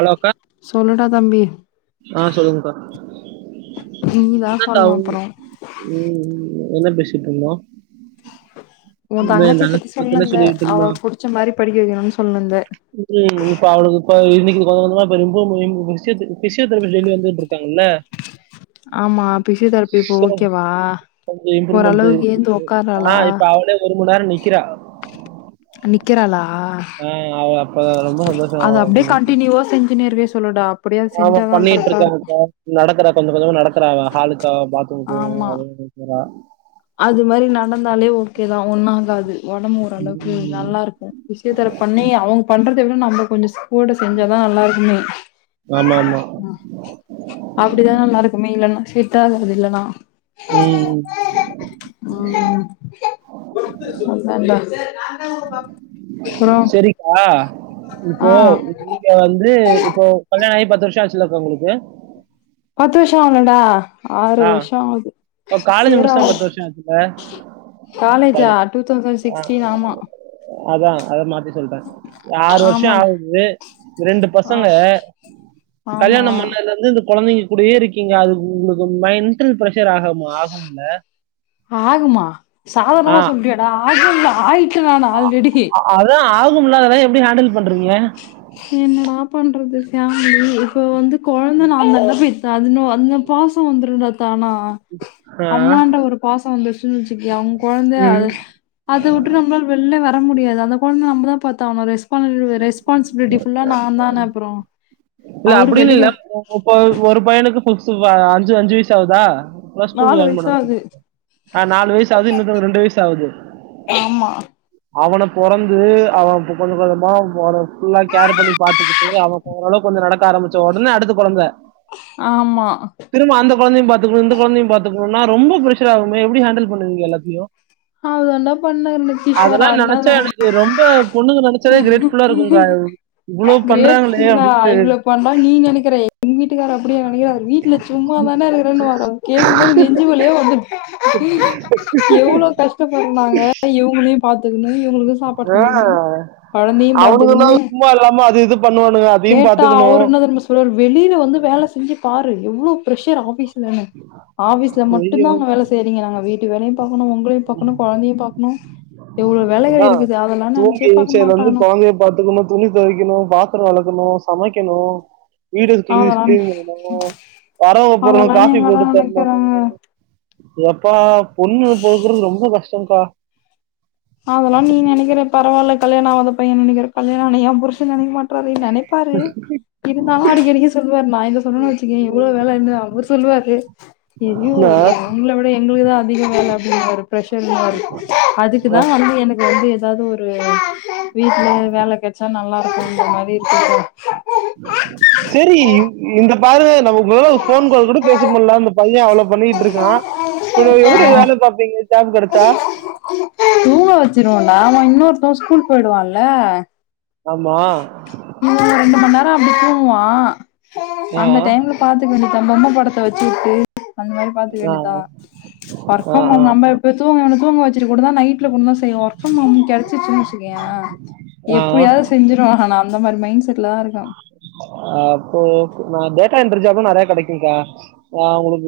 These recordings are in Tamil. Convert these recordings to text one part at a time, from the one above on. ஹலோ அக்கா சொல்லுடா தம்பி ஆ சொல்லுங்கக்கா நீங்க தா என்னக்கா சொல்ணு உங் அப்பற ம் என்ன பேசிட்டு இருந்தோ உன் தங்கச்சிய பத்தி தங்கச்சி பத்தின சொல்லினிருந்த சொல்லிட்டு அவ இருந்தோம் புடிச்ச மாரி படிக்க வைக்கணுன் சொல்லினிருந்த ம் இப்ப அவளுக்கு இப்ப இன்னைக்கு கொஞ்சோ கொஞ்சமா ரொம்ப [unintelligible] பிசியோதரபி டெய்லி வந்துட் இருக்காங்கல்ல ஆமா பிஸியோதரபி இப்போ சோ ஓகேவா கொஞ்சம் இம்ப்ரூவ்மெண்ட் ஓரளவுக்கு இருக்கு ஏந்து ஆ உக்காறாளா இப்ப அவளே ஒரு மண் நேர நிக்கிற நிக்கிறாளா ஆ அவ அப்ப ரொம்ப சந்தோஷ [inaudible] எதோ செஞ்சுனே இருக்கவே சொல்லுடா அப்டியே அது ஆமா செஞ்சாதா பண்ணிட்டு கரெக்டா இருக்கு இருக்காங்க்கா நடக்குறா கொஞ்சோ கொஞ்சமா நடக்குறா ஹாலுக்கா பாத்ரூம்க்கு ஆமா அதுவு போறா அது மாரி நடந்தாலே ஓகேதா ஒன்னாகாது உடம்பு ஓரளவுக்கு ம் நல்லாருக்கு பிஸியோதரபி பண்ணி அவங்க பண்றத விட நம்ம கொஞ்சோ கூட செஞ்சாதா நல்லாருக்குமே ஆமா ஆமா அப்டிதா நல்லாருக்குமே இல்லனா செட்டா ஆகறது இல்லனா ம் ம் சொன்னன்ல சரிக்கா ஆ இப்போ இங்க வந்து இப்போ கல்யாண ஆகி பத்து வருஷ ஆச்சுல்லக்கா உங்களுக்கு பத்து வருஷ ஆலடா ஆறு ஆ. வருஷ ஆவுது இப்போ காலேஜ் முடிச்சு தான் சிவராவ்து வருஷம் ஆச்சுல்ல? காலேஜா டூ தௌசண்ட் சிக்ஸ்டீன் ஆமா அதா அத மாத்தி சொல்ட்ட ஆறு வருஷ ஆமாடா ஆவுது ரெண்டு ஆ பசங்க ஆமா கல்யாண பண்ணதுலருந்து இந்த கொழந்தைங்க கூடயே இருக்கீங்க அது உங்களுக்கு மெண்ட்டல் ப்ரஷர் ஆக ஆகும்ல ஆகுமா சாதாரணமா சொல்ட்டியடா ஆகு ஆயி அதா ஆகும்ல அதலா எப்டி ஹேண்டில் பண்றீங்க என்னடா பண்றது ஃபேமிலி இப்ப வந்து கொழந்த நான்தான பெத்த அதுங்க வந்து பாச வந்துருண்டா தானா ஆ. அம்மான்ற ஒரு பாச வந்துருச்சுன் வச்சுக்கயே அவங்க கொழந்த ம். அது அதை விட்டு நம்மாள வெளிலயே வர முடியாது அந்த கொழந்த நம்மதா பாத்தாவனு ரெஸ்பா ரெஸ்பான்ஸ் பியூட்டிஃபுல்லா நா தான அப்பறோ இல்ல அப்படினு இல்ல ஒ ஒரு பையனுக்கு புஸ் அஞ்சு அஞ்சு வயசு ஆவ்தா இப்பதா ஸ்கூல் ஜாயின் வயசு பன்னாங்க ஆகுது. [inaudible] ஆ நாலு வயசு ஆவுது இன்னொருத்தவன் ரெண்டு வயசு ஆவுது ஆமா, அவன பொறந்து அவன் கொஞ்ச கொஞ்சமா ஃபுல்லா கேர் பண்ணி பாத்துக்கிட்டு அவன் ஓரளவுக் கொஞ்ச நடக்க ஆரம்பிச்ச உடனே அடுத்த கொழந்த ஆமா திரும்ப அந்த கொந்தையு பாத்துக்கணு இந்த கொழந்தையு பாத்துக்கணுனா ரொம்ப பிரஸ்ஷர் ஆகுமே எப்டி ஹேண்டில் பண்ணுவீங்க எல்லாத்தையு அது தாண்டா பண்ண கிஷோர் நெனச்சா [unintelligible] எனக்கு ரொம்ப பொண்ணுங்க நெனச்சதே கிரேட் ஃபுல்லா இருக்குங் கா இவ்ளோ பண்றாங்ளே நா அப்டி இவ்ளோ பண்றன் நீ நினைக்கிற எங் வீட்டுக்காரர் அப்டிய நினைக்கிறார் வீட்ல சும்மா தான இருக்குறன் வாரு அவுரு கேக்கும் போது நெஞ்சு வலியே வந்துடு எவ்ளோ கஷ்டப்படுனாங்க இவுங்ளியு பாத்துக்கனு இவுங்ளுக்கு ஆ பாத்துக்கணும். அவனுக்குன்னா சும்மா இல்லாம அது இது பண்ணுவானுங்க அதையும் கேட்டா அவரு பாத்துக்கணும். என்ன தெரிமா சொல் வெளியில வந்து வேல செஞ்சு பாரு எவ்ளோ பிர்ஷர் ஆபீஸ் ல ஆபீஸ்ல மட்டு தா ஐயோ! அங்க வேல செய்றீங்க நாங்க வீட்டு வேலையு பாக்கணு உங்களையு பாக்கணு கொழந்தையு பாக்கணு எவ்ளோ வேலைககள் இருக்குது அதல்லா நெனைச்சே பாக்க மாட்டாங்கனு புள்ளைய பாத்துக்கனு துணி துவைக்கணு பாத்ர வளக்கணு சமைக்கணு வீடு [unintelligible] அதெல்லா க்ளீன் பண்ணணு வரவ போரவங்க அதெல்லா காபி எங்கடா போட்டு தரணு நெனைக்கிறாங்க எப்பா பொண்ணு பொறக்கறது ரொம்ப கஷ்டங்கா அதல்லா நீ நனைகிற பரவால்ல கல்யாண ஆவாத பையன் நனைக்கிற கல்யாண ஆன என் புருச நனைக்க மாட்றாரு நனைப்பாரு இருந்தாலு அடிக்கடிக்க சொல்லுவாரு நா இத சொன்னனா வச்சுக்கேயே எவ்ளோ வேல என்னு அவர் சொல்லுவாரு ஐயோ என்ன உங்கள விட எங்களுக்குதா அதிக வேல அப்டிங்பாரு ப்ரஷர் பாரு அதுக் ஆ குதா வந்து எனக்கு வந்து ஏதாவது ஒரு வீட்லே வேல கச்சா நல்லா இருக்குங் மாரி இருக்கு செரி இந்த பார்வ நமக் உங்களாள ஒரு போன் கால் கூட பேச முல்ல அந்த பையன் அவ்ளோ பண்ணிட்டு இருக்கான் எப்டி ஆ வேல பாப்பீங்க ஜாப் கடச்சா தூங்க வச்சிருவடா அவன் இன்னொருத்த ஸ்கூல் போயிடுவான்ல ஆமா இவன் ரெண்டு மண் நேரோ அப்டி தூங்குவான் ஆ அந்த டைம் பாத்துக்க வேண்டிதா பொம்ம படத்த வச்சுவுட்டு அந்த மாரி பாத்துக்க ஆ வேண்டிதா [unintelligible] [unintelligible] ஆ ஆ நைட்ல கொன் நேர செய்ய ஒர்க் ஃபர்ம் ஹோம் கெடச்சிச்சுன்னு வச்சுக்கேய ஆ ஆ எப்படியாது செஞ்சிருவ ஆன அந்த மாரி மைண்ட் செட்ல தா இருக்க அ அப்போ ஒகே டேட்டா எண்ட்ரி ஜாப்லா நறைய கடைக்குங்கா நா உங்களுக்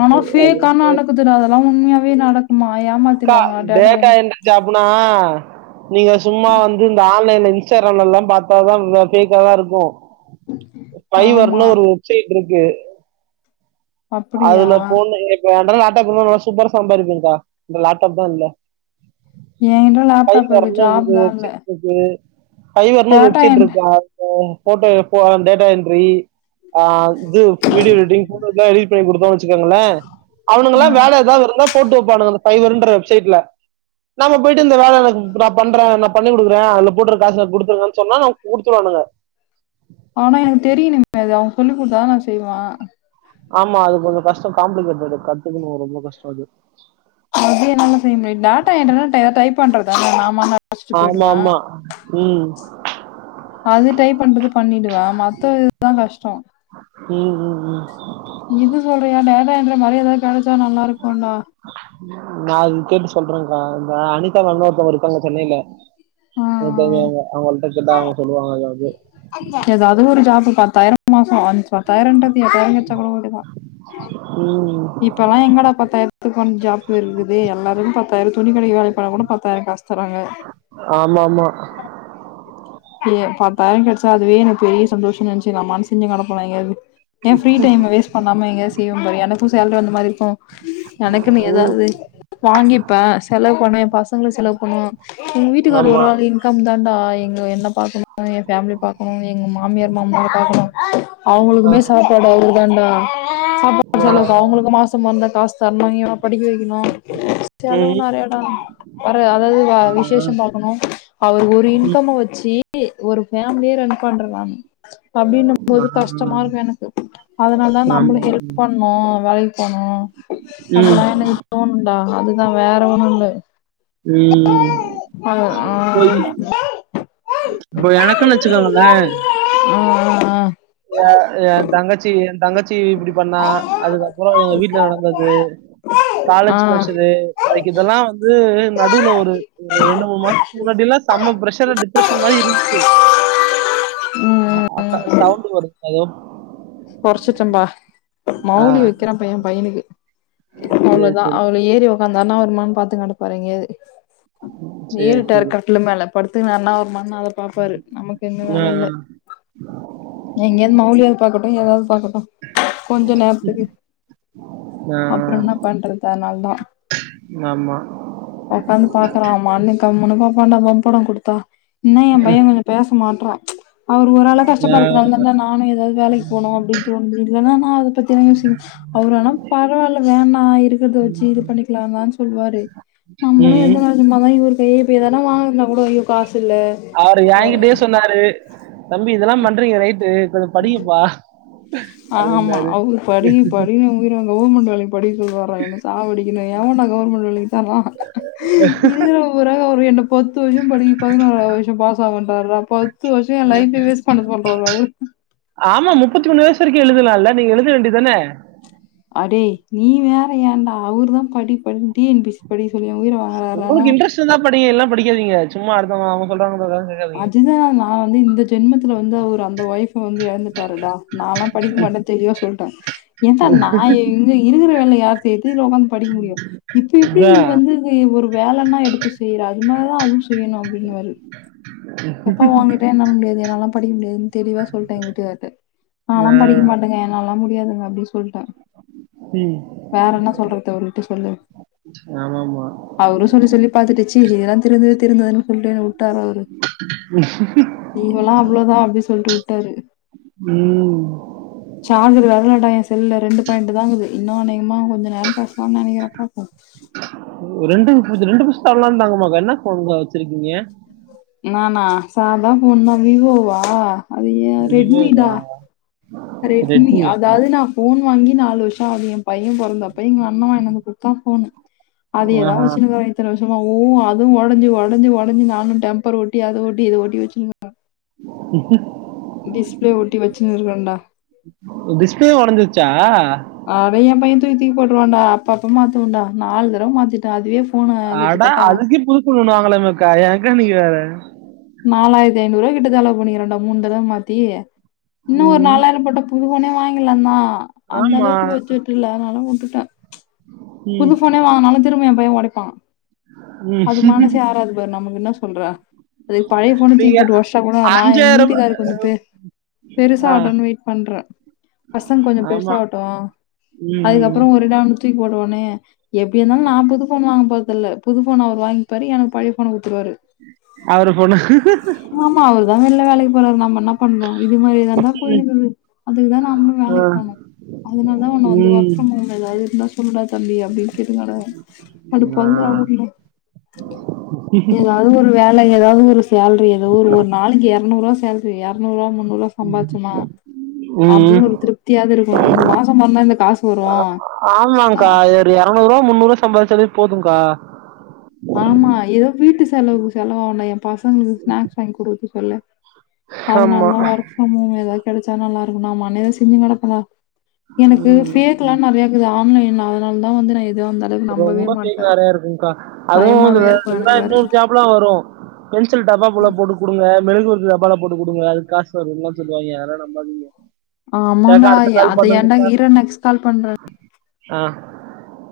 ஆனா ஃப்பேக்கா நடக்குது டா அதெல்லா உண்மையாவே நடக்குமா ஏமாத் அக்கா டேட்டா எண்ட்ரி ஜாப்னா நீங்க சும்மா வந்து இந்த ஆன் என் இன்ஸ்டாகிராம் எல்லா பாத்தாத ஃபேகா தா இருக்கு பைவர்னு ஆமா ஒரு வெப் சைட் இருக்கு அப்படியா அதுல பொண்ணு என்ட லேப்டாப் இருந்தா நால சூப்பரா சம்பாரிப்பங்கா என்ட லேப்டாப் தா இல்ல என்கிட்ட லேப்டாப் இருக்கு ஹைவர்னு ஒரு ஜாப் தான் வெப் இல்ல சைட் இருக்கு ஹைவர்னுு ஒரு டேட்டா வெப்சைட் என்ட் இருக்கா போட்டோ போ டேட்டா என்ட்ரி ஆ இது வீடியோ எடிடிங் போட்டோலா எடிட் பண்ணி குடுத்தோ வச்சிகோங்ளே ஆ அவனுங்களா வேல ஏதாவது இருந்தா போட்டு வப்பானுங்க அந்த ஹைவன்ற வெப் சைட்ல நாம போயிட்டு இந்த வேல எனக்கு நா பண்ற நா பண்ணி குடுக்குற அல போட்றக்க காசு எனக் குடுத்துருங்கன் சொன்னா அவுன் குடுத்துருவானுங்க ஆனா எனக்கு தெரியு நி மேதா சொல்லி் கொடுத்தாதா நா செய்வா ஆமா அது கொஞ்சோ கஷ்டம் காம்ப்ளிகேட்டது கத்துக்குனு ரொம்ப கஷ்டோ அது அ என்னால செய்ய முடியும் டாட்டா என்ர்நெட் ஏாவ டைப் பண்றத நாம அழச்சுட்டு ஆமா போயிடுவான் ஆமா ம் அது டைப் பண்றது பண்ணிடுவ மத்த இதுதா கஷ்டோ ம் ம் ம் இது சொல்றியா டேட்டா என்ற மரி எதா கெடச்சா நல்லா இருக்குன்டா ம் நா அது கேட்டு சொல்றன்க்கா இந்த அனிதா மேம்னு ஒருத்தவங்க இருக்காங்க சென்னைய்ல ஆ எ ஆ. தேவையாங்க அவங்கள்ட்ட கெட்டா அவங்க சொல்லுவாங்க எதாவ்து எது அது ஒரு ஜாப்பு பத்தாயிரம் மாசம்ஞ பத்தாயிரம்ன்றது எத்தாயிரம் கிச்சா கூடக்கடியதா ம் இப்பல்லா எங்கடா பத்தாய்ர்த்துக் கொன் ஜாப் வெர்குதே எல்லாரும் பத்தாய்ர துணி கடைக்கி வேலை பண்ணா கூட பத்தாய் காஸ் தராங்க ஆமாமா ஏ பத்தாய்ர் கெட்ச்சா அதுவே எனக் பெரிய சந்தோஷம்னந்ச்சி நா மாம்ஸ் செஞ்சி கனப்புலாய்ங்கது ஏன் ஃப்ரீ டைம் வேஸ்ட் பண்ணாம எங்காவா செய்ய மாிர எனக்கும் சேலரி வந்த மாதிரிக்கும் எனக்குன்னு ம் ஏதாவது வாங்கிப்பே செலவு பண்ணன் பசங்களும் செலவு பண்ணும் உ வீட்டுக்கரு ஆமா ஒருற பக்கம் தான்ண்டா எங்க என்ன பாக்கணும் என் பேேமிலி பா்க்கணும் எங்க மாமியார் மாமியார் பாாரக்கணும் ஆ, அவங்களுக்குமே சாப்பாடு அவ தாண்டா நா கவுங்களுக்கு மாசம் மறந்தா காஸ் தர்ணு இவன படிக்க வெக்கிணு ஸ்தெலவு ம் நறையாட் வர அதாவது ஆ, ஆ. விசேஷம் பாக்கணும் அவர் ஒரு ம் இன்கம்ம வச்சி ஒரு ஃபேமிலியே ரன் பண்றுறாங் அப்டின்னும் ஆ, மொது கஷ்டமா ஆ. இருக்கு எனக்கு அதனால் தான் நாம்ள ஆமா ஹெல்ப் ஆமா. பண்ணு வேலைக் போணு அப்டில்லா ம் எனக்கு தோணுண்டா அதுதா வேற ஒண்ணு இல்ல வீ அது ஆ பொய் பு எனக்குன்னு வச்சுக்கோங்கள உம் ஏ ஏ தங்கச்சி என் தங்கச் டி இப்டி பண்ணா அதுக்கப்பறோ எங்க வீட்ல நடந்தது காலேஜ் ஆ ஆ போஷது வய்கு இதெல்லா வந்து நடுவ்ல ஒரு ஒரு ரெண்டு மூணு மாஸ்த்து முன்னாடி எல்லா செம்ம ப்ரஷர் டிப்ரஷன்மாறி இருந்ச்சு [inaudible] ம் ஆ அப்ப சவுண்ட் வருத் டையம் கொற்ச்சிட்டன்டா ஆ மவ்லி வெக்கிற ப்ரியம் பைய்னுக்கு சரி, அவ்ளோதா சரி, அவ வ்லோ ஏரி உக்காந்தானா வருமான் பாத்து நடப்பாரு எங்கயாது சரி, ஏருட்ட சரி. யர்க்கர் ட்ல மேல படுத்து நன்னாவ் மண் அவர் பாப்பாரு நமக்கு என்ன ஆ, வேல இல்லெ குட்டி ஏதாவ் பாக்கட்டு கொஞ்ச நேர்த்துக்கு ஆ, ஆ. அப்றோ என்னா பண்றது அதனால்தா ஆமா. வக்காந்து பாக்றாமா அண்ணெ கம்முன்னுதா பண்டா வம்படோ குடுத்தா இன்னா என் பையன் கொஞ்சு பேச மாட்ரா அவர் ஒரு ஆளா ஆ கஷ்டப்படுத்றால்னன்னா நானு ஏதாவ் வேலைக்கு போனு அப்டின் தோனுது இல்லன்னா நா அத பத்தின யோசின் அவரு ஆனா பரவாயில்ல வேணா இருக்குற்த வச்சி இது பண்ணிக்லாவான் சொல்வாரே ம் நம்மதா இவுரு கையேய் எதலா வாங்கறதுனா கூட ஐயோ காசுல்ல அவரு எகிட்டயே சொன்னாரு தம்பி இதெல்லா பண்றீங்க ரைட்டு கொஞ்ச படிங்கப்பா ஆமா அப்டின்னாரு. அவுரு படி படி உயிரங்க கவர்மெண்ட் வேலைக்கு படிக்க சொல்லுவா என்ன சாவடிக்கணு எவன்டா கவர்மெண்ட் வேலைக்கு தர்றா இருக்கற பூரா அவர் என்ன பத்து வருஷோ படி பதினோராவது வருஷோ பாஸ் ஆவன்றார்டா பத்து வருஷோ என் லைஃபே வேஸ்ட் பண்ண சொல்றாரு அவுரு ஆமா முப்பத்தி மூணு வயசு வரிக்கு எழுதலால்ல நீங்க எழுத வேண்டிதான அடேய் நீ வேற ஏன்டா அவுரு தா படி படி டி என் பி சி படிக்க சொல்லி எ உயிர வாங்கறாரானா தா படிங்க இல்லனா படிக்காதீங்க சும்மா அடுத்தவங்க அவுங்க சொல்றாங்கறதுக்காக அதுதா நா வந்து இந்த ஜென்மத்துல வந்து அவுர் அந்த ஒய்ஃப வந்து எழந்துட்டாருடா நால்லா படிக்க மாட்டே தெளிவா சொல்ட்டே ஏந்தா நா இங்க இருக்கிற வேல யார் செய்றது படிக்க முடியும் இப்ப எப்படி நீ இதான் வந்து இது ஒரு வேலைன்னா எடுத்து செய்யற அது மாதிரிதான் அதுவும் செய்யணும் அப்படின்னு வாரு எப்பா ஓங்கிட்ட என்னால முடியாது என்னாலாம் படிக்க முடியாதுன்னு தெளிவா சொல்லிட்ட எங்க வீட்டுக்கார்ட்ட நாலாம் படிக்க ஆஹ் மாட்டேங்க என்னாளலாம் முடியாதுங்க அப்படின்னு சொல்லிட்டேன் ம். வேற என்ன சொல்றது அவருகிட்ட சொல்லு ஆமா ஆமா அவரும் சொல்லி சொல்லி பார்த்துட்டுச்சு இதெல்லான் திருந்து திருந்ததுன்னு சொல்லிட்டுனு விட்டாரு அவரு நீங்கல்லா அவ்வளோதா அப்டி சொல்ட்டு வுட்டாரு ம் சார்ஜு ஏர்ல்லடா என் செல்லுல ரெண்டு பாய்ண்ட்டுதாங்குது இன்னு அனேகமா கொஞ்ச நேரு பேஸ்லான் நெனைக்கிற பாப்போ ரெண்டு பூ ரெண்டு பூஸ்தர்லா தங்கமாக்கா என்ன ஃபோன்கா வச்சிருக்கீங்க நானா சாதா ஃபோன்தா விவோவா அது ஏ ரெட்மிடா விவோவா ரெட்மி ரெட்மியா அதாது நா ஃபோன் வாங்கி நாலு வருஷோ ஆது ஏ பைய பொறந்தப்ப எங்க அண்ண வாங்கினு வந்து கொடுத்தா ஃபோனு அதயேதா ஆஹா வச்சுன்கரே இத்தன வருஷமா ஊ அதுவு ஒடஞ்சு ஒடஞ்ச ஒடஞ்சி நானு டெம் பர் ஒட்டி அத ஒட்டி இதஓட்ட வச்சுங்க டிஸ்பிளே ஒட்டி வச்சுன்னு இருக்கன்டா டிஸ்ப்ளே ஒடஞ்சிருச்சா அட ஏ பையன் தூக்கிதூக்கி போட்டுருவாண்டா அப்ப அப்ப மாத்துவண்டா நாலு தடவ மாத்தி அதுவே போன் கிட்டத்தட்டா ஃபோன் ஒன்னு வாங்கலக்கா யக்கா நீங்க வேற நாலாயிரத்தி ஐநூறுரூபா கிட்ட செலவு பண்ணிகிறண்டா மூணு தடவ மாத்தி இன்னு ஒரு ம் நாலாயிர போட்ட புது போனே வாங்கிலாந்தா அந்த ஆமா அளவுக்கு பட்ஜெட் இல்ல அதுனாலதா உட்டுட்ட ம் புது ஃபோனே வாங்கனாலு திரும்ப எ பைய ஒடைப்பா ம் அது மனசே ஆராது பாரு நமக்கு என்ன சொல்ற அதுக்கு பழைய ஃபோனு தூக்கி நீங்க போட்டு ஒஷ்ஷா கூட நா எங்க அஞ்சாயிரம் வீட்டுக்காரு கொஞ்ச பே ரூபாய் பெருசா ஆ ஆவடுன்னு வெயிட் பண்ற பசங் கொஞ்ச பெருசா ஆமா ஆவட்டு ம் அதுக்கப்றோ ஒருடாதூக்கி போட்றுவனே எப்டி இருந்தாலு நா புது ஃபோன் வாங்க போறதில்ல புது ஃபோன் அவர் வாங்கிப்பாரு எனக்கு பழைய ஃபோன் குடுத்துருவாரு அவரு ஃபோனு ஆமா அவர் தா வெள்ல வேலைக்கு போறாரு நம்மென்னா பண்ணோ இது மாரி தாந்தா போயினுக்குது அதுக்குதா நாமளு ஆ வேலைக் போணு அதனால தா உன்ன வந்து ஒர்க் ம் ஃப்ரம் ஹோம் எதாது இருந்தா சொல்லுடா தம்பி அப்டின்னு கேட்டுனுகடக்கற அதுபொந்தா [unintelligible] ம்ம் ஏதாது ஒரு வேல ஏதாது ஒரு சால்ரி எதோ ஒரு ஒரு நாளைக்கு எரநூறு ருவா சால் எரநூறு ருவா முன்னூறுருவா சம்பார்சமா ம் அப்டின்னு ஒரு திருப்தியாவது இருக்கு இந்த மாச பொறந்தா இந்த காசு வரு அஹ் எரநூறுவா முன்னூறுவா சம்பாதிச்சாலே போதுக்கா ஆமா ஏ வீட்டு செலவுக்கு செலவாண எ பசங்களுக்கு ஸ்நாக்ஸ் வாங்கி குடுக்கதுக்கு சொல்லு அதனால ஆமா தா ஒர்க் ஃப்ரம் ஹோம் ஏதாது கெடைச்ச நல்லா இருக்கு நாமான்னு செஞ்சு கெடப்பன்டா எனக்கு ம் ஃபேக்ல்லா ம் நெறைய இருக்குது ஆன்லைன் அதனால தா வந்து நா எது வந்த ரொம்ப ஃபேக் நெறையா இருக்குக்கா அதுவு பயமாவே இருக்கும் எனக்கு [inaudible] வேற. இன்னொரு ஜா இப்புல்லா வரு பென்சில் டப்பாகுள்ள போட்டு குடுங்க மெழுகுவத்தி டப்பா போட்டு குடுங்க அதுக்கு காசு வரும்ல சொல்லுவாய்ங்க அதலா நம்பாதீங்க ஆமான்டா சரிக்கா அடுத்த கால் அது ஏன்டா பண்ணுங்கக்கா ஈரான் எக்ஸ் கால் பண்ற ஆ